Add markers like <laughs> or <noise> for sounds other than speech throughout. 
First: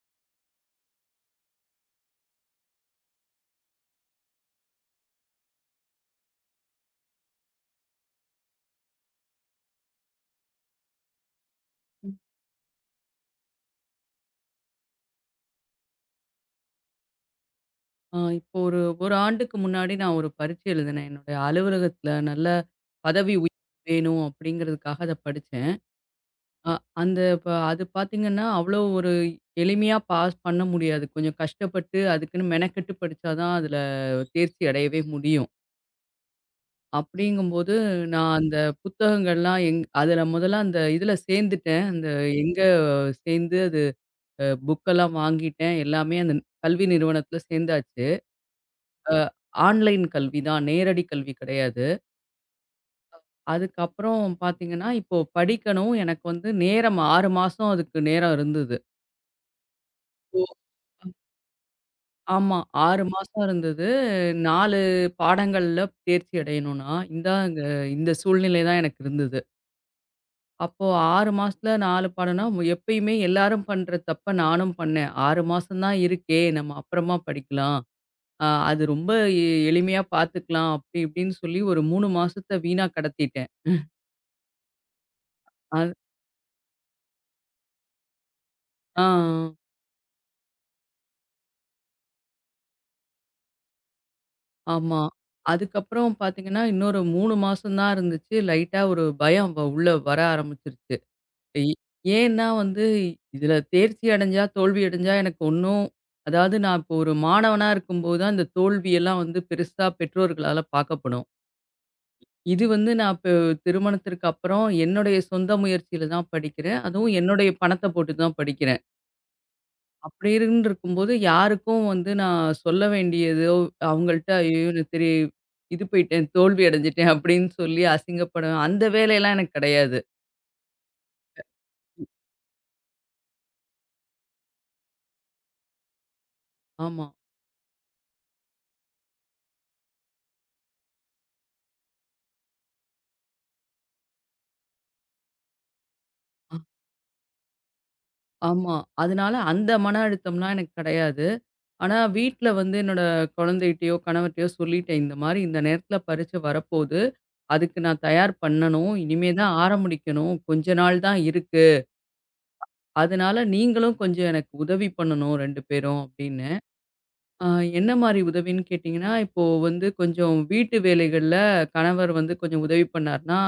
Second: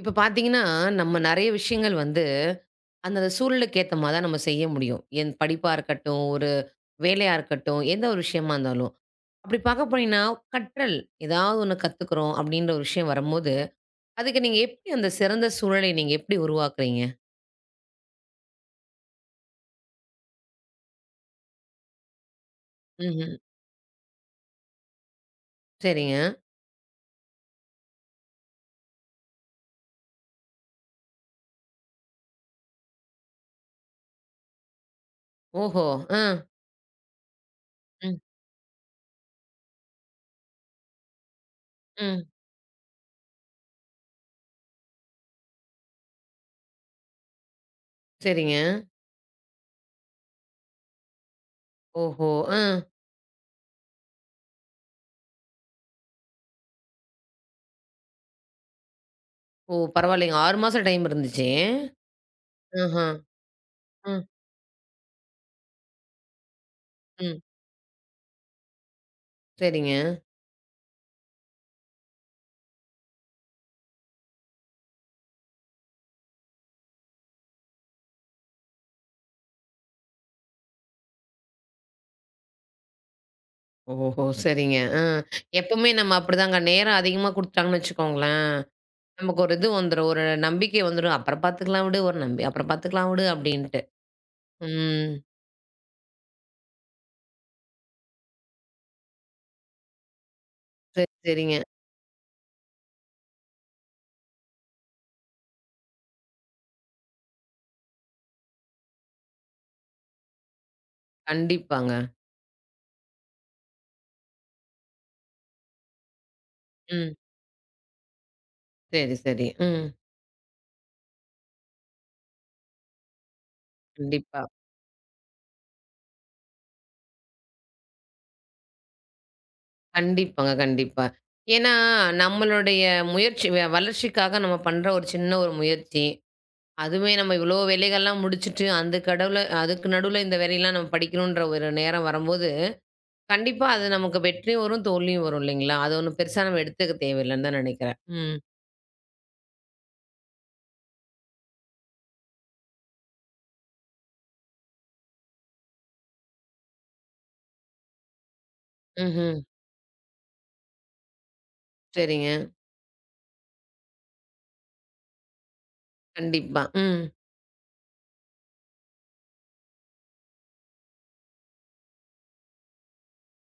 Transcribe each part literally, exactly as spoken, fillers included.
இப்ப பார்த்தீங்கன்னா, நம்ம நெறைய விஷயங்கள் வந்து அந்தந்த சூழலுக்கு ஏத்த மாரி தான் நம்ம செய்ய முடியும். என் படிப்பா இருக்கட்டும், ஒரு வேலையா இருக்கட்டும், எந்த ஒரு விஷயமா இருந்தாலும். அப்படி பார்க்க போனீங்கன்னா, கற்றல் ஏதாவது ஒண்ணு கத்துக்கிறோம் அப்படின்ற ஒரு விஷயம் வரும்போது, அதுக்கு நீங்க எப்படி அந்த சிறந்த சூழலை நீங்க எப்படி உருவாக்குறீங்க? ஆ இப்போ ஒரு 1 ஆண்டுக்கு முன்னாடி நான் ஒரு பரீட்சை எழுதினேன். என்னுடைய அலுவலகத்தில நல்ல ம்ஹ்ம். பதவி உயர்வு வேணும் அப்படிங்கிறதுக்காக அத படிச்சேன். சரிங்க. அ அந்த ப அது பார்த்தீங்கன்னா, அவ்வளோ ஒரு எளிமையா பாஸ் பண்ண முடியாது. கொஞ்சம் கஷ்டப்பட்டு அதுக்குன்னு மெனக்கெட்டு படிச்சா தான் அதில தேர்ச்சி அடையவே முடியும். ஓஹோ! அ. அப்படிங்கும்போது ம், நான் அந்த புத்தகங்கள்லாம் எங் அதில முதல்ல அந்த இதில சேர்ந்துட்டேன். அந்த ம். எங்க சேர்ந்து அது அ புக்கெல்லாம் வாங்கிட்டேன். எல்லாமே அந்த கல்வி நிறுவனத்தில சேர்ந்தாச்சு. சரிங்க. ஆன்லைன் கல்வி தான். நேரடி கல்வி கிடையாது. ஓஹோ! அ. அதுக்கப்புறம் பார்த்தீங்கன்னா, இப்போ படிக்கணும் எனக்கு வந்து நேரம் ஆறு மாசம் அதுக்கு நேரம் இருந்தது. ஓ! பரவாயில்லைங்க. ஓ! ஆறு மாசம் டைம் இருந்துச்சு. ஆமா. ஆஹ. ஆறு மாசம் இருந்தது. ம், நாலு பாடங்கள்ல தேர்ச்சி அடையணும்னா, ம். இந்தாங்க இந்த சூழ்நிலை தான் எனக்கு இருந்தது. சரிங்க. அப்போ ஆறு மாசத்துல நாலு பாடம்னா, மு- எப்பயுமே எல்லாரும் பண்ற தப்ப நானும் பண்ணேன். ஆறு மாசம் தான் இருக்கே! நம்ம அப்புறமா படிக்கலாம். அ அது ரொம்ப எ எளிமையா பார்த்துக்கலாம். அப்படி இப்படின்னு சொல்லி ஒரு மூணு மாசத்த வீணா கடத்திட்டேன். ஓஹோ! சரிங்க. அ எப்பவுமே அது. நம்ம அப்படிதாங்க. நேரம் அதிகமா குடுத்துட்டாங்கன்னு வச்சுக்கோங்களேன், ஆ. நமக்கு ஒரு இது வந்துரும். ஒரு நம்பிக்கை வந்துரும். "அப்புறம் பார்த்துக்கலாம் விடு. ஒரு நம்பி அப்புறம் பார்த்துக்கலாம் விடு" அப்படின்ட்டு. ஆமா. ம். அதுக்கப்புறம் பார்த்தீங்கன்னா, இன்னொரு மூணு மாசம் தான் இருந்துச்சு. லைட்டா ஒரு பயம் வ உள்ள வர ஆரம்பிச்சுருச்சு. சரி, சரிங்க. இ ஏன்னா வந்து இதுல தேர்ச்சி அடைஞ்சா, தோல்வி அடைஞ்சா எனக்கு ஒண்ணும், அதாவது நான் இப்போ ஒரு மாணவனா இருக்கும்போது தான், இந்த தோல்வியெல்லாம் வந்து பெருசா பெற்றோர்களால பார்க்கப்படும். கண்டிப்பாங்க. இது வந்து நான் இப்போ திருமணத்திற்கு அப்புறம் என்னுடைய சொந்த முயற்சியில தான் படிக்கிறேன். ம். அதுவும் என்னுடைய பணத்த போட்டு தான் படிக்கிறேன். சரி, சரி. ம். அப்படி இருந்திருக்கும்போது, யாருக்கும் வந்து நான் சொல்ல வேண்டியதோ, அவங்கள்ட்ட கண்டிப்பா. "ஐயயோ! நான் தெரி இது போயிட்டேன், தோல்வி அடைஞ்சுட்டேன்" அப்படின்னு சொல்லி அசிங்கப்படுவேன். அந்த வேலையெல்லாம் எனக்கு கிடையாது. கண்டிப்பாங்க, கண்டிப்பா. ஏன்னா, நம்மளுடைய முயற்சி வ வளர்ச்சிக்காக நம்ம பண்ற ஒரு சின்ன ஒரு முயற்சி. ஆமா. அதுவுமே நம்ம இவ்வளோ வேலைகள்லாம் முடிச்சுட்டு, அதுக்கு கடவுல அதுக்கு நடுவுல இந்த வேலையெல்லாம் நம்ம படிக்கணுன்ற ஒரு நேரம் வரும்போது கண்டிப்பா அது நமக்கு வெற்றியும் வரும், தோல்வியும் வரும் இல்லைங்களா? அது ஒண்ணும் பெருசா அ நம்ம எடுத்துக்க தேவையில்லன்னு தான் நெனைக்கிறேன். ம். ஆமா. அதனால அந்த மன அழுத்தம்லாம் எனக்கு கிடையாது. ஆனா, வீட்ல வந்து என்னோட குழந்தைகிட்டயோ, கணவர்ட்டயோ சொல்லிட்டேன். இந்த மாரி இந்த நேரத்தில பரீட்சை வரப்போது. அதுக்கு நான் தயார் பண்ணணும். இனிமே ம்ஹ்ம். தான் ஆரம்பிக்கணும். கொஞ்ச நாள் தான் இருக்கு. சரிங்க. அதனால நீங்களும் கொஞ்சம் எனக்கு உதவி பண்ணணும் ரெண்டு பேரும் அப்படின்னு. கண்டிப்பா. ம். ஆ என்ன மாரி உதவின்னு கேட்டீங்கன்னா, இப்போ வந்து கொஞ்சம் வீட்டு வேலைகள்ல கணவர் வந்து கொஞ்சம் உதவி பண்ணாருன்னா,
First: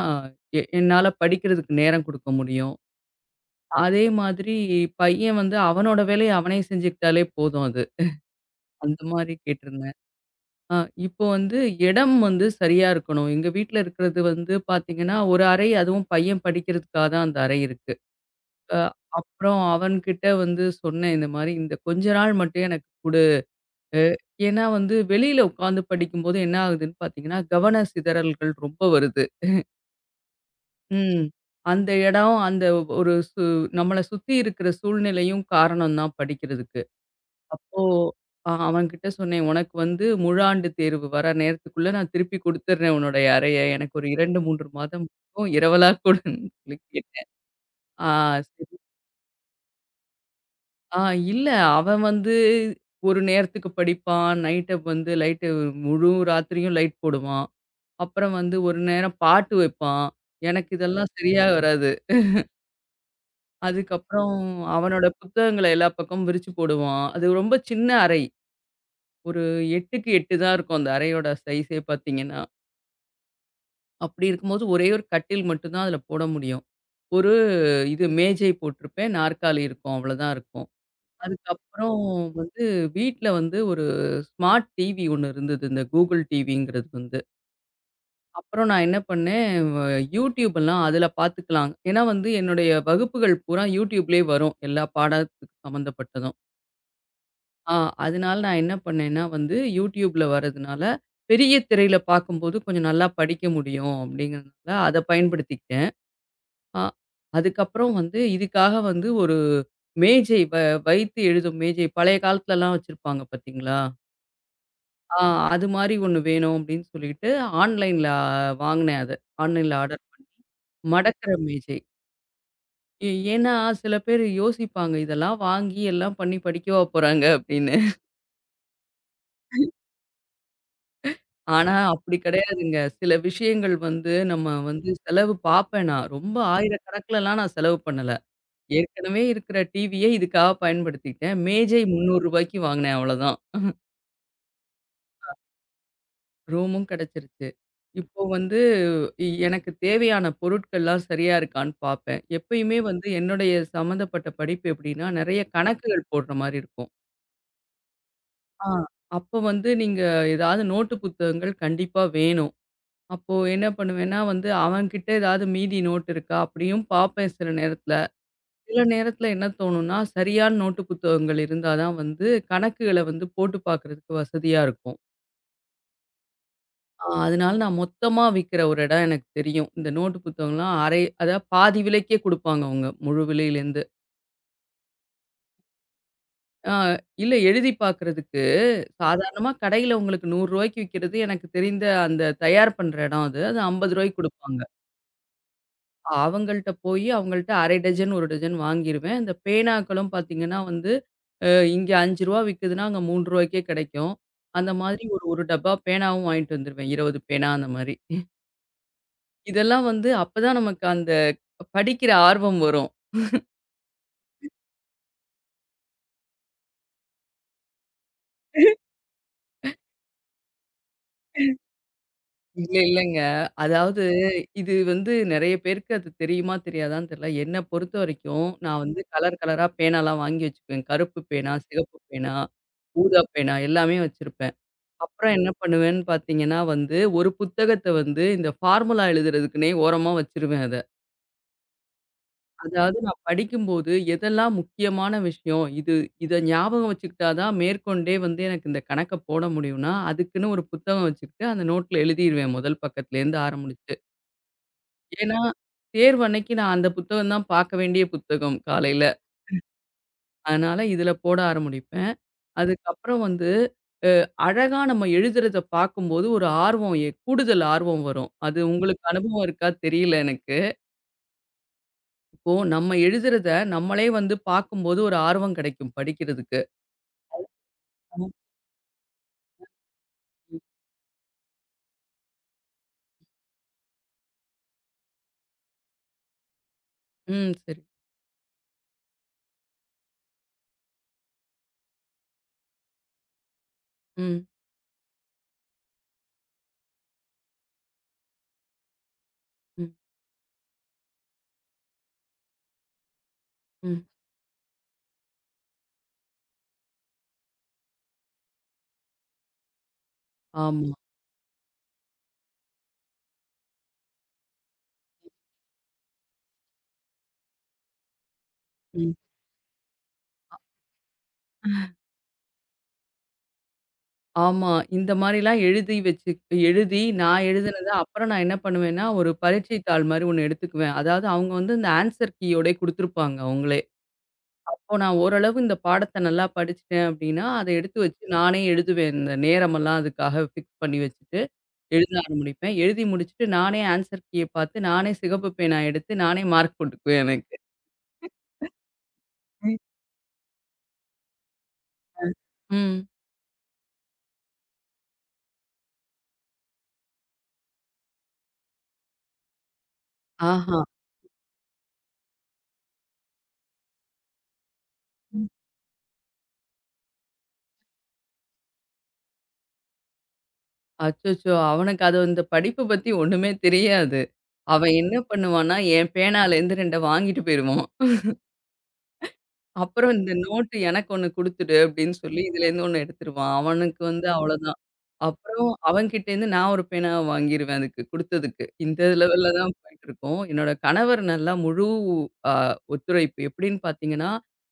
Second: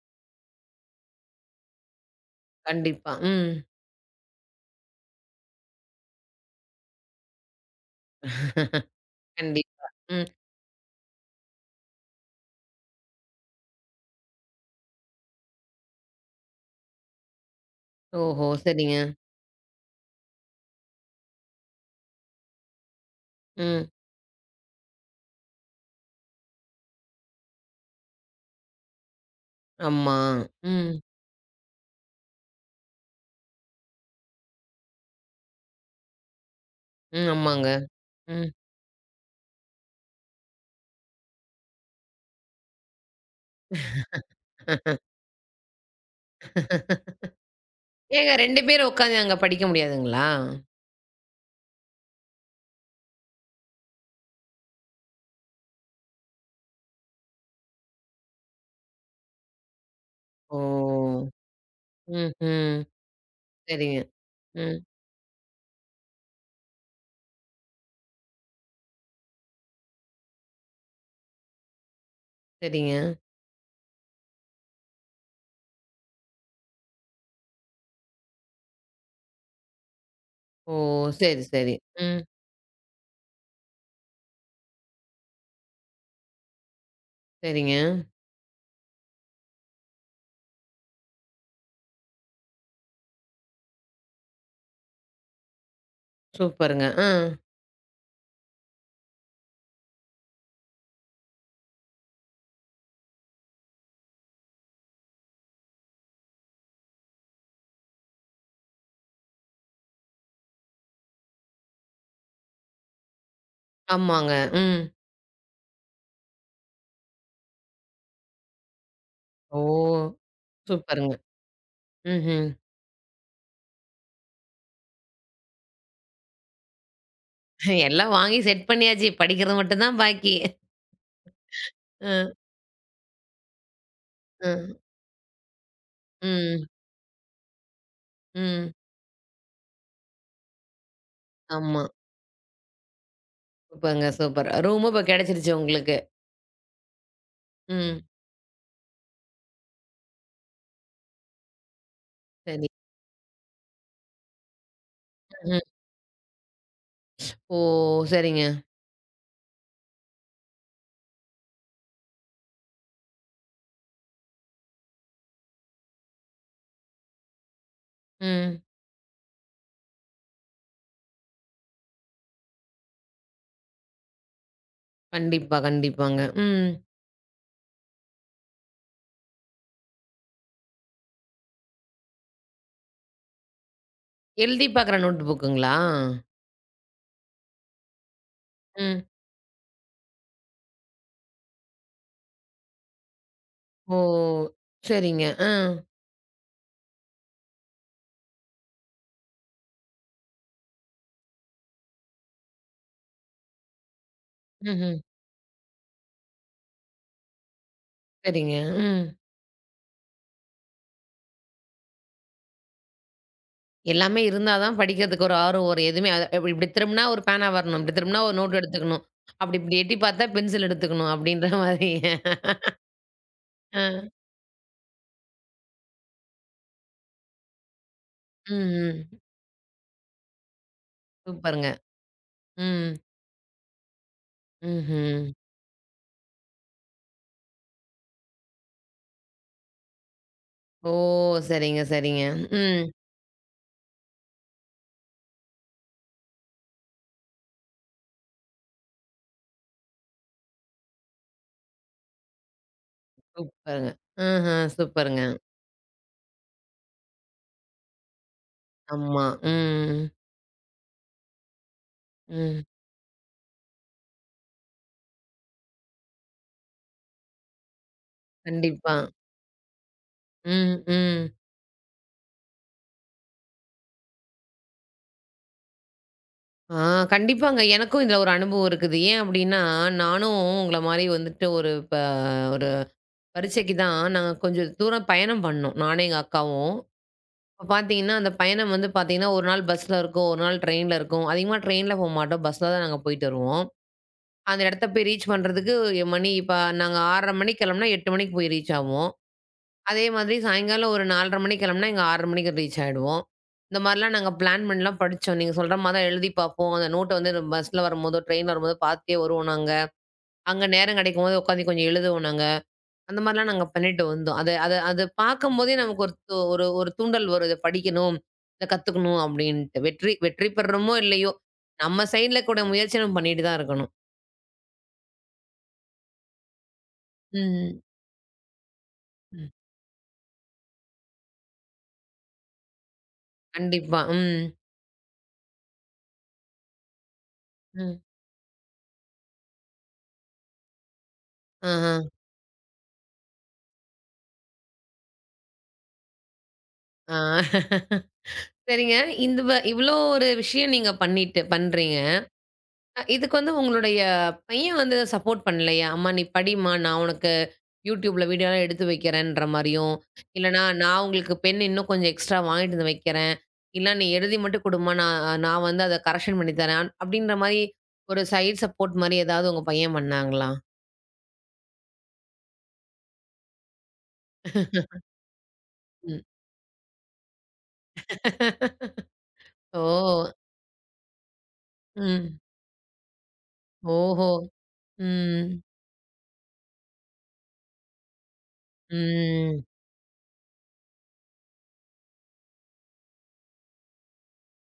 எ என்னால படிக்கிறதுக்கு நேரம் குடுக்க முடியும். கண்டிப்பா. ம். அதே மாதிரி பையன் வந்து அவனோட வேலைய அவனே செஞ்சுக்கிட்டாலே போதும் அது. <laughs> அந்த மாரி கண்டிப்பா. கேட்டிருந்தேன். ம். ஆ இப்போ வந்து இடம் வந்து சரியா இருக்கணும். எங்க வீட்ல இருக்கிறது வந்து பார்த்தீங்கன்னா, ஒரு அறை, அதுவும் பையன் படிக்கிறதுக்காக தான் அந்த அறை இருக்கு. ஓஹோ! அ சரிங்க. அப்புறம் அவன்கிட்ட வந்து சொன்னேன் இந்த மாரி, "இந்த கொஞ்ச நாள் மட்டும் எனக்கு குடு." ம். அ ஏன்னா வந்து வெளியில உட்காந்து படிக்கும்போது என்ன ஆகுதுன்னு பார்த்தீங்கன்னா, கவன சிதறல்கள் ரொம்ப வருது. ஆமா. ம். ம். அந்த இடம், அந்த ஒரு சு நம்மள சுத்தி இருக்கிற சூழ்நிலையும் காரணம் தான் படிக்கிறதுக்கு. ம். ஆமாங்க. அப்போ ம். அ அவன்கிட்ட சொன்னேன், "உனக்கு வந்து முழாண்டு தேர்வு வர நேரத்துக்குள்ள நான் திருப்பி குடுத்துடுறேன் உன்னுடைய அறைய. எனக்கு ஒரு இரண்டு, மூன்று மாதம் இருக்கும். இரவலா கொடுன்னு" சொல்லி கேட்டேன். <laughs> ஆ ஏங்க ரெண்டு சரி. பேர் உட்காந்து அங்க படிக்க முடியாதுங்களா? ஆ இல்ல, அவன் வந்து ஒரு நேரத்துக்கு படிப்பான். நைட்ட வந்து லைட்டு முழு ராத்திரியும் லைட் போடுவான். அப்புறம் வந்து ஒரு நேரம் பாட்டு வைப்பான். எனக்கு இதெல்லாம் ஓ! சரியா வராது. ம்ஹ்ம். சரிங்க. அதுக்கப்புறம் ம். அவனோட புத்தகங்கள எல்லா பக்கமும் விரிச்சு போடுவான். அது ரொம்ப சின்ன அறை. ஒரு 8க்கு எட்டு தான் இருக்கும் அந்த அறையோட சைஸே பார்த்தீங்கன்னா. சரிங்க. அப்படி இருக்கும்போது ஒரே ஒரு கட்டில் மட்டும் தான் அதில போட முடியும். ஒரு இது மேஜை போட்டிருப்பேன். நாற்காலி இருக்கும். அவ்வளோதான் இருக்கும். ஓ! சரி, சரி. அதுக்கப்புறம் ம். வந்து வீட்ல வந்து ஒரு ஸ்மார்ட் டிவி ஒண்ணு இருந்தது. இந்த Google டிவிங்கிறது வந்து. சரிங்க. அப்புறம் நான் என்ன பண்ணேன், வ Youtube எல்லாம் அதுல பாத்துக்கலாம். ஏன்னா வந்து என்னுடைய வகுப்புகள் பூரா Youtubeலயே வரும். எல்லா பாடத்துக்கு சம்மந்தப்பட்டதும். சூப்பருங்க. அ. ஆ அதனால நான் என்ன பண்ணேன்னா வந்து Youtubeல வரதுனால, பெரிய திரையில பார்க்கும்போது கொஞ்சம் நல்லா படிக்க முடியும் அப்படிங்கிறதுனால அத பயன்படுத்திக்கிட்டேன். அ அதுக்கப்புறம் வந்து இதுக்காக வந்து ஒரு மேஜை, வ வைத்து எழுதும் மேஜை பழைய காலத்துலலாம் வச்சிருப்பாங்க பார்த்தீங்களா? ஆமாங்க. ம். ஆ அது மாரி ஒண்ணு வேணும் அப்படின்னு சொல்லிட்டு ஆன்லைன்ல வாங்குனேன் அத. ஓ! ஆன்லைன்ல ஆர்டர் பண்ணி. சூப்பருங்க. மடக்கற மேஜை. ம்ஹ்ம். ஏ ஏன்னா, சில பேரு யோசிப்பாங்க, இதெல்லாம் வாங்கி எல்லாம் பண்ணி படிக்கவா போறாங்க அப்படின்னு. எல்லாம் வாங்கி செட் பண்ணியாச்சு. படிக்கிறது மட்டும் தான் பாக்கி. ஆனா அப்படி அ, கிடையாதுங்க. சில விஷயங்கள் வந்து அ, நம்ம வந்து செலவு பார்ப்பேன் நான். ரொம்ப ம், ஆயிரக்கணக்குலலாம் நான் செலவு பண்ணல. ம். ஏற்கனவே இருக்கிற டிவிய இதுக்காக பயன்படுத்திக்கிட்டேன். மேஜை ஆமா. ரூ. 300க்கு வாங்கினேன் அவ்வளோதான். சூப்பர்ங்க, சூப்பர். ரூமும் இப்ப கிடைச்சிருச்சு உங்களுக்கு. ரூமும் கிடைச்சிருச்சு. ம். இப்போ வந்து இ எனக்கு தேவையான பொருட்கள்லாம் சரியா இருக்கான்னு பார்ப்பேன். சரி. எப்பயுமே வந்து என்னுடைய சம்மந்தப்பட்ட படிப்பு எப்படின்னா, நெறைய ம். கணக்குகள் போடுற மாரி இருக்கும். ஓ! சரிங்க. ஆ. அப்ப வந்து நீங்க ஏதாவது நோட்டு புத்தகங்கள் கண்டிப்பா வேணும். அப்போ என்ன பண்ணுவேன்னா வந்து, அவன்கிட்ட ஏதாவது மீதி நோட் இருக்கா? அப்படியும் பார்ப்பேன் சில நேரத்துல. ம். சில நேரத்துல என்ன தோணும்னா, சரியான நோட்டு புத்தகங்கள் இருந்தா தான் வந்து கணக்குகள வந்து போட்டு பார்க்கறதுக்கு வசதியா இருக்கும். கண்டிப்பா, கண்டிப்பாங்க. ம். ஆ அதனால நான் மொத்தமா விக்கிற ஒரு இடம் எனக்கு தெரியும். இந்த நோட்டு புத்தகம்லாம் அரை, அதாவது பாதி விலைக்கே குடுப்பாங்க அவங்க, முழு விலையிலேருந்து. எழுதி பாக்குற நோட் புக்குங்களா? ஆ இல்ல, எழுதி பார்க்கறதுக்கு ம். சாதாரணமா கடையில உங்களுக்கு ரூ. 100க்கு விக்கிறது எனக்கு தெரிந்த அந்த தயார் பண்ற இடம் அது. அது ரூ. ஓ! 50க்கு குடுப்பாங்க. சரிங்க. அ. அவங்கள்ட்ட போயி அவங்கள்ட்ட அரை டஜன், ஒரு டஜன் வாங்கிருவேன். இந்த பேனாக்களும் பார்த்தீங்கன்னா வந்து, அ இங்க ரூ. ஐந்து விக்குதுன்னா அங்க ரூ. 3க்கே கிடைக்கும். அந்த ம்ஹ்ம். மாதிரி ஒரு 1 டப்பா பேனாவும் வாங்கிட்டு வந்துருவேன். இருபது பேனா அந்த மாரி. சரிங்க. ம். இதெல்லாம் வந்து அப்பதான் நமக்கு அந்த படிக்கிற ஆர்வம் வரும். எல்லாமே இருந்தா தான் படிக்கிறதுக்கு ஒரு ஆர்வம் வரும். எதுவுமே அ இப்டி இப்டி திரும்புனா ஒரு பேனா வரணும். இப்டி திரும்புனா ஒரு நோட் எடுத்துக்கணும். அப்டி இப்டி எட்டி பார்த்தா பென்சில் எடுத்துக்கணும் அப்டின்ற <laughs> மாதிரி. இல்ல, இல்லங்க. ஆ. அதாவது இது வந்து நெறைய பேருக்கு அது தெரியுமா, தெரியாதான்னு தெரியல. என்ன பொறுத்த வரைக்கும், நான் வந்து ம். ம். கலர் கலரா பேனாலாம் வாங்கி வச்சுக்குவேன். கருப்பு பேனா, சூப்பருங்க. சிகப்பு பேனா, ம். ஊதா பேனா எல்லாமே வச்சிருப்பேன். ம்ஹ்ம். அப்புறம் என்ன பண்ணுவேன்னு பார்த்தீங்கன்னா வந்து, ஒரு புத்தகத்த வந்து இந்த ஃபார்முலா எழுதுறதுக்குன்னே ஓரமா வச்சுருவேன் அத. ஓ! சரிங்க, சரிங்க. ம். அதாவது நான் படிக்கும்போது எதெல்லாம் முக்கியமான விஷயம், இது இத ஞாபகம் வச்சுக்கிட்டா தான் மேற்கொண்டே வந்து எனக்கு இந்த கணக்க போட முடியும்னா, அதுக்குன்னு ஒரு புத்தகம் வச்சுக்கிட்டு அந்த நோட்ல எழுதிருவேன் முதல் பக்கத்துலேருந்து சூப்பருங்க. ஆரம்பிச்சு. ம்ஹ்ம். சூப்பருங்க. ஏன்னா, தேர்வு அன்னைக்கு நான் அந்த புத்தகம் தான் பாக்க வேண்டிய புத்தகம் காலையில. ஆமா. ம். அதனால இதுல போட ஆரம்பிப்பேன். ம். அதுக்கப்புறம் வந்து அழகா நம்ம எழுதுறத பாக்கும்போது ஒரு ஆர்வம், எ கூடுதல் ஆர்வம் வரும். அது கண்டிப்பா. உங்களுக்கு அனுபவம் இருக்கா தெரியல எனக்கு. ம், ம். இப்போ நம்ம எழுதுறத நம்மளே வந்து பாக்கும்போது ஒரு ஆர்வம் கிடைக்கும் படிக்கிறதுக்கு. ஆ கண்டிப்பாங்க. எனக்கும் இதுல ஒரு ம். அனுபவம் இருக்குது. ஏன் அப்டின்னா, நானும் உங்கள மாரி வந்துட்டு ஒரு இப்ப பரீட்சைக்கு தான் நாங்க கொஞ்சம் தூரம் பயணம் பண்ணோம். நானும் எங்க அக்காவும். ம். இப்ப சரி. பார்த்தீங்கன்னா, அந்த பயணம் வந்து பார்த்தீங்கன்னா, ஒரு நாள் பஸ்ல இருக்கும், ஒரு நாள் ட்ரெயின்ல இருக்கும். அதிகமா ட்ரெயின்ல போமாட்டோம். பஸ்ல தான் நாங்க போயிட்டு வருவோம். ம். அந்த இடத்த போய் ரீச் பண்றதுக்கு எ மணி இப்ப நாங்க ஆறு முப்பது மணிக்கு கிளம்புனா எட்டு மணிக்கு போய் ரீச் ஆவோம். ம். அதே மாதிரி சாயங்காலம் ஒரு நாலு முப்பது மணிக்கு கிளம்புனா இங்க ஆறு மணிக்கு ரீச் ஆயிடுவோம். இந்த ம். மாரிலாம் நாங்க பிளான் பண்ணிலாம் படிச்சோம். நீங்க சொல்ற மாரி தான் எழுதி பார்ப்போம். அந்த நோட்ட வந்து பஸ்ல வரும்போதோ, ட்ரெயின்ல வரும்போதோ பார்த்தே வருவோம் நாங்க. அங்க ஆமா. நேரம் கிடைக்கும்போது உட்காந்து கொஞ்சம் எழுதுவோம் நாங்க. அந்த மாரிலாம் நாங்க பண்ணிட்டு வந்தோம். அத அத அத பார்க்கும்போதே நமக்கு ஒரு து ஒரு ஒரு தூண்டல் வரும். இத படிக்கணும், இத ம். கத்துக்கணும் அப்டின்ட்டு. வெற்றி வெற்றி பெறுறோமோ இல்லையோ, நம்ம சைட்ல கூட முயற்சி நம்ம பண்ணிட்டு தான் இருக்கணும். ஆமா. இந்த மாரிலாம் எழுதி வச்சு, எழுதி நான் ம். எழுதினத அப்புறம் நான் என்ன பண்ணுவேன்னா, ஒரு ம். பரீட்சை தாள் மாரி ஒண்ணு எடுத்துக்குவேன். அதாவது அவங்க வந்து இந்த ஆன்ஸர் கீயோடயே குடுத்துருப்பாங்க அவங்களே. கண்டிப்பா. ம். அப்போ நான் ஓரளவு இந்த பாடத்த நல்லா படிச்சுட்டேன் அப்டின்னா, அத எடுத்து ம். வச்சு நானே எழுதுவேன். இந்த நேரமெல்லாம் அதுக்காக ஃபிக்ஸ் பண்ணி வச்சுட்டு, ஆஹ. எழுத ஆரம்பிப்பேன். எழுதி முடிச்சுட்டு நானே ஆன்ஸர் கீய பார்த்து, நானே சிகப்பு பேனா எடுத்து, நானே மார்க் ஆ. போட்டுக்குவேன் எனக்கு. <laughs> சரிங்க. இந்த வ ம். இவ்ளோ ஒரு விஷயம் நீங்க பண்ணிட்டு பண்றீங்க. அ ம். இதுக்கு வந்து உங்களுடைய பையன் வந்து சப்போர்ட் பண்ணலையா? "அம்மா நீ படிம்மா, நான் உனக்கு YouTubeல வீடியோலாம் எடுத்து வைக்கிறேன்ற" மாரியும், இல்லன்னா ஆஹா. "நான் உங்களுக்கு பென் இன்னும் கொஞ்சம் எக்ஸ்ட்ரா வாங்கிட்டு வந்து வைக்கிறேன். இல்ல நீ எழுதி மட்டும் குடும்மா, நான் நான் வந்து அத கரெக்ஷன் பண்ணி தரேன்." அப்படின்ற மாரி ஒரு சைடு சப்போர்ட் மாரி ஏதாவது உங்க பையன் பண்ணாங்களா? அச்சச்சோ! அவனுக்கு அது, இந்த படிப்பு பத்தி ஒண்ணுமே தெரியாது. அவன் என்ன பண்ணுவான்னா, என் ம். பேனாலேருந்து ரெண்டு வாங்கிட்டு போயிருவான். அப்புறம் ஓ! இந்த நோட்டு எனக்கு ஒண்ணு குடுத்துடு அப்படின்னு ம். சொல்லி இதுலேருந்து ஒண்ணு எடுத்துருவான். அவனுக்கு வந்து ஓஹோ! அவ்வளோதான். ம். அப்புறம் அவன்கிட்டேருந்து நான் ஒரு பேனாவ வாங்கிருவேன் அதுக்கு குடுத்ததுக்கு. இந்த லெவல்ல ம். தான் போயிட்டுருக்கோம். என்னோட கணவர் நல்லா முழு அ ஒத்துழைப்பு. எப்படின்னு பார்த்தீங்கன்னா,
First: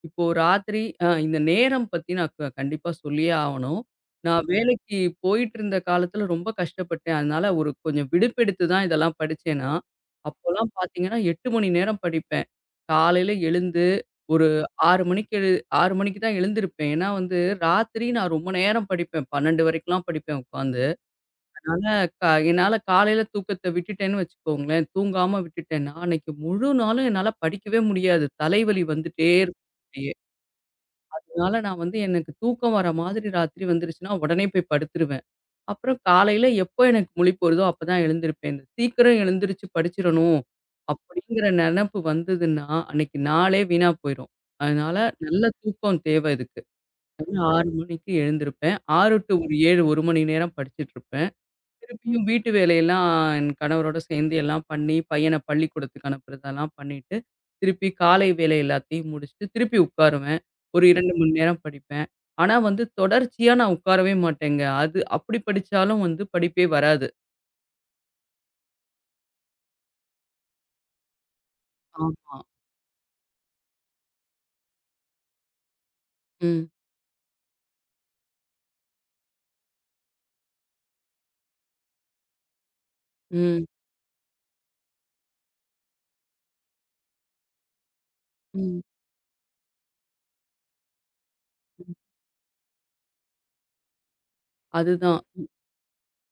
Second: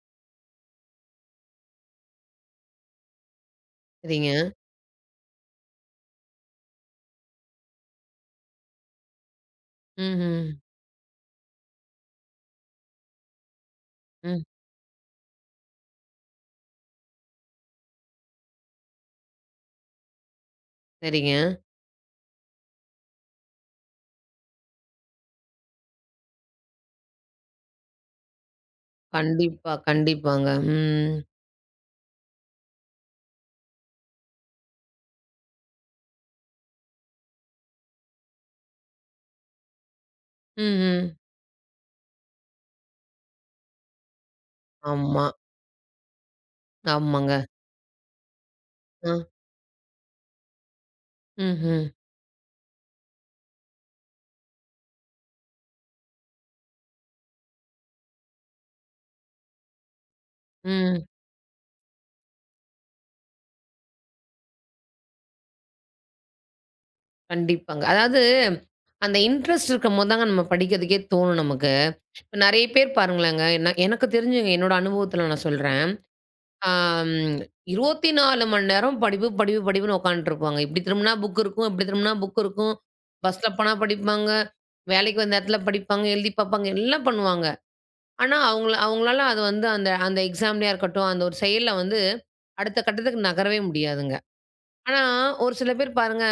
இப்போ ராத்திரி அ இந்த நேரம் பத்தி நான் க கண்டிப்பா சொல்லியே ஆவணும். சரிங்க. நான் வேலைக்கு போயிட்டுருந்த காலத்துல ரொம்ப கஷ்டப்பட்டேன். அதனால ஒரு கொஞ்சம் விடுப்பெடுத்து தான் இதெல்லாம் படிச்சேன்னா, ம்ஹ்ம். ம். அப்போலாம் பார்த்தீங்கன்னா எட்டு மணி நேரம் படிப்பேன். காலையில எழுந்து, ம் ஒரு ஆறு மணிக்கு எழு ஆறு மணிக்கு தான் எழுந்திருப்பேன். ஏன்னா வந்து ராத்திரி நான் ரொம்ப நேரம் படிப்பேன். பன்னிரெண்டு வரைக்கும்லாம் படிப்பேன் உட்காந்து. சரிங்க. அதனால க என்னால காலையில தூக்கத்த விட்டுட்டேன்னு வச்சுக்கோங்களேன், தூங்காம விட்டுட்டேன்னா, அன்னைக்கு முழு நாளும் என்னால படிக்கவே முடியாது. தலைவலி வந்துட்டே இருக்கும் கண்டிப்பா, அப்படியே. கண்டிப்பாங்க. ம். அதனால நான் வந்து எனக்கு தூக்கம் வர மாதிரி ராத்திரி வந்துருச்சுன்னா, உடனே போய் படுத்துருவேன். அப்புறம் காலையில எப்போ எனக்கு முழிப்பு வருதோ அப்பதான் எழுந்திருப்பேன். இந்த சீக்கிரம் எழுந்திருச்சு படிச்சிரணும் ம்ஹ்ம். அப்படிங்கிற நெனப்பு வந்ததுன்னா, அன்னைக்கு நாளே வீணா போயிரும். அதனால ஆமா. நல்ல தூக்கம் தேவை இதுக்கு. ஆமாங்க. நான் ஆறு மணிக்கு எழுந்திருப்பேன். ஆறு அ. டூ ஒரு ஏழு, ஒரு மணி நேரம் படிச்சுட்டுருப்பேன். ம்ஹ்ம். திருப்பியும் வீட்டு வேலையெல்லாம் என் கணவரோட சேர்ந்து எல்லாம் பண்ணி, பையன பள்ளிக்கூடத்துக்கு அனுப்புறதெல்லாம் பண்ணிட்டு, திருப்பி காலை வேலை எல்லாத்தையும் முடிச்சுட்டு, திருப்பி உட்காருவேன். ஒரு ம். இரண்டு மணி நேரம் படிப்பேன். ஆனா வந்து தொடர்ச்சியா நான் உட்காரவே மாட்டேங்க. அது அப்படி படிச்சாலும் வந்து படிப்பே வராது. கண்டிப்பாங்க. அதாவது அந்த இன்ட்ரெஸ்ட் இருக்கும்போது தாங்க நம்ம படிக்கிறதுக்கே தோணும் நமக்கு. இப்ப ஆமா. நெறைய பேர் பாருங்களேங்க, என்ன எனக்கு தெரிஞ்சுங்க என்னோட அனுபவத்தில நான் சொல்றேன். ம், ஆம் இருபத்தி நான்கு மணி நேரம் படிப்பு, படிப்பு, படிப்புன்னு உட்காந்துட்டுருப்பாங்க. இப்டி திரும்புனா புக் இருக்கும், இப்டி திரும்புனா புக் இருக்கும். பஸ்ல ம், போனா படிப்பாங்க, வேலைக்கு வந்த இடத்துல படிப்பாங்க, எழுதி பார்ப்பாங்க, எல்லாம் பண்ணுவாங்க. ஆனா அவங்கள ம். அவங்களால அது வந்து அந்த அந்த எக்ஸாம்லயா இருக்கட்டும், அந்த ஒரு செயல்ல வந்து அடுத்த கட்டத்துக்கு நகரவே முடியாதுங்க. ஆனா, அதுதான். ஒரு சில பேர் பாருங்க,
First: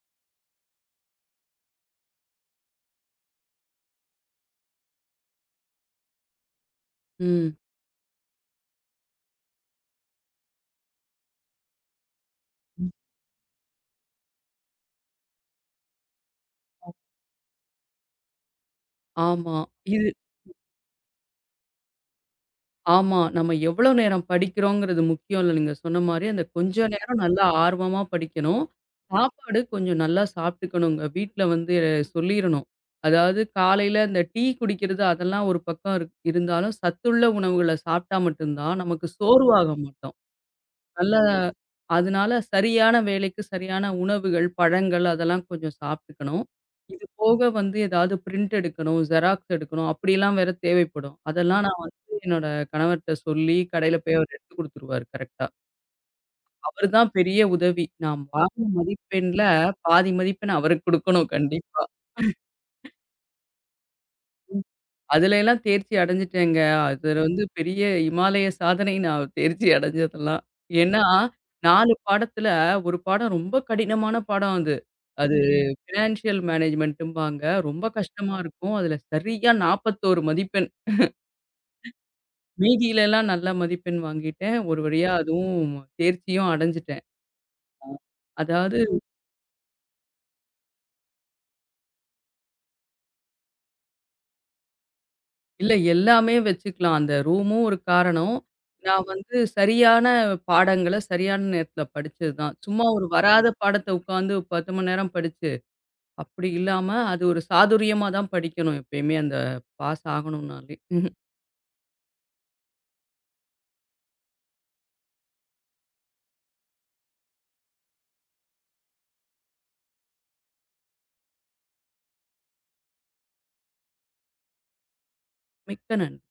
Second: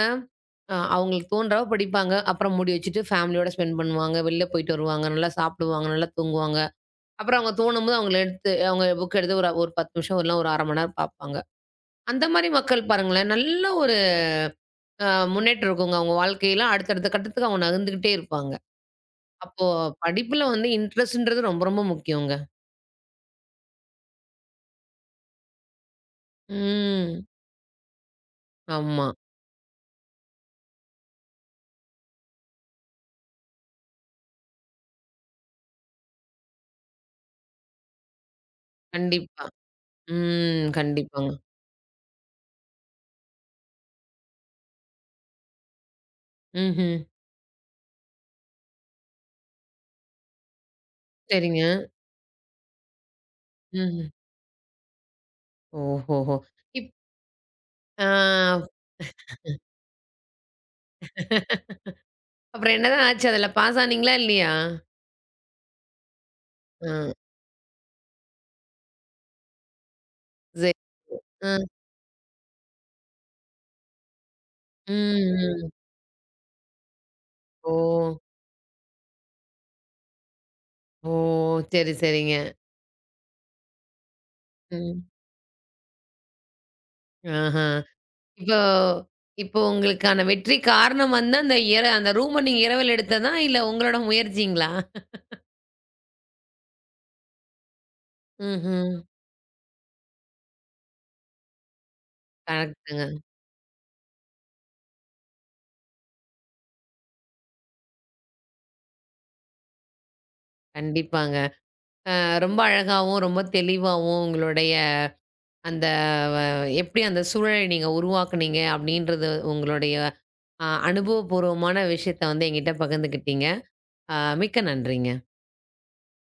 அ அவங்களுக்கு தோன்றப்ப படிப்பாங்க. அப்புறம் மூடி வச்சுட்டு ஃபேமிலியோட ஸ்பெண்ட் பண்ணுவாங்க. வெளில போயிட்டு வருவாங்க. நல்லா சாப்பிடுவாங்க. நல்லா தூங்குவாங்க. அப்புறம் அவங்க ம். தோணும்போது அவங்கள எடுத்து அவங்க புக் எடுத்து ஒரு ஒரு பத்து நிமிஷம் இல்ல ஒரு அரை மணி நேரம் பார்ப்பாங்க. அந்த மாரி மக்கள் பாருங்களேன், நல்ல ஒரு அ முன்னேற்றம் இருக்குங்க. அவங்க வாழ்க்கையில அடுத்தடுத்த கட்டத்துக்கு அவங்க நகர்ந்துகிட்டே இருப்பாங்க. ஆமா. அப்போ இது படிப்புல வந்து இன்ட்ரெஸ்ட்ன்றது ரொம்ப ரொம்ப முக்கியங்க. ஆமா. நம்ம எவ்வளோ நேரம் படிக்கிறோங்கிறது முக்கியம் இல்ல. நீங்க சொன்ன மாரி, அந்த கொஞ்ச நேரம் ம். நல்லா ஆர்வமா படிக்கணும். ஆமா. சாப்பாடு கொஞ்சம் நல்லா சாப்பிட்டுக்கணுங்க. வீட்ல வந்து சொல்லிரணும். அதாவது காலையில இந்த டீ குடிக்கிறது அதெல்லாம் ஒரு பக்கம் இருக் இருந்தாலும், சத்துள்ள உணவுகள சாப்பிட்டா மட்டும் தான் நமக்கு கண்டிப்பா. சோர்வாக மாட்டோம். ம். நல்லா கண்டிப்பாங்க. அதனால சரியான வேளைக்கு சரியான உணவுகள், பழங்கள் அதெல்லாம் கொஞ்சம் சாப்பிட்டுக்கணும். ம்ஹ்ம். இது போக வந்து ஏதாவது பிரிண்ட் எடுக்கணும், ஜெராக்ஸ் எடுக்கணும் அப்படிலாம் வேற தேவைப்படும். சரிங்க. அதெல்லாம் நான் வந்து என்னோட கணவர்ட்ட சொல்லி கடையில ம்ஹ்ம். போய் அவர் எடுத்து குடுத்துருவாரு கரெக்ட்டா. ஓஹோஹோ! அவரு இப் தான் பெரிய உதவி. ஆ. நான் வாங்கின மதிப்பெண்ல பாதி மதிப்பெண் அவருக்கு குடுக்கணும் கண்டிப்பா. அப்புறம் என்னதான் ஆச்சு? அதுல பாஸ் ஆனீங்களா? இல்லையா? அதுல எல்லாம் தேர்ச்சி அடைஞ்சுட்டேங்க. ஆ. அதுல ம். வந்து பெரிய இமாலய சாதனை நான் தேர்ச்சி அடைஞ்சதெல்லாம். சரி. ஏன்னா ஆ. நாலு பாடத்துல ஒரு பாடம் ரொம்ப கடினமான பாடம் அது. அது ம், ம். ம். ஃபினான்ஷியல் மேனேஜ்மென்ட்டும்பாங்க. ஓ! ரொம்ப கஷ்டமா இருக்கும். அதுல சரியா நாற்பத்தி ஒரு மதிப்பெண். ஓ! சரி, சரிங்க. மீதியிலலாம் நல்ல மதிப்பெண் வாங்கிட்டேன். ஒரு ம். வழியா அதுவும் தேர்ச்சியும் அடைஞ்சுட்டேன். ஆஹா. இப்போ அதாவது இப்போ உங்களுக்கான வெற்றி காரணம் வந்து அந்த இர அந்த ரூம நீங்க இரவல் எடுத்ததா? இல்ல உங்களோட முயற்சிங்களா? இல்ல, எல்லாமே வச்சுக்கலாம். அந்த ரூமும் ஒரு காரணம். ம்ஹ்ம். நான் வந்து சரியான பாடங்கள சரியான நேரத்துல படிச்சது தான். சும்மா ஒரு கரெக்ட்டுங்க. வராத பாடத்த உட்காந்து பத்து மணி நேரம் படிச்சு, அப்படி இல்லாம அது ஒரு சாதுரியமா தான் படிக்கணும் எப்பயுமே அந்த பாஸ் ஆகணும்னாலே. <laughs> கண்டிப்பாங்க. அ ரொம்ப அழகாவும், ரொம்ப தெளிவாவும் உங்களுடைய அந்த வ எப்படி அந்த சூழலை நீங்க உருவாக்குனீங்க? அப்படின்றது உங்களுடைய அ அனுபவபூர்வமான விஷயத்த வந்து என்கிட்ட பகிர்ந்துக்கிட்டீங்க. அ மிக்க நன்றிங்க. மிக்க நன்றி.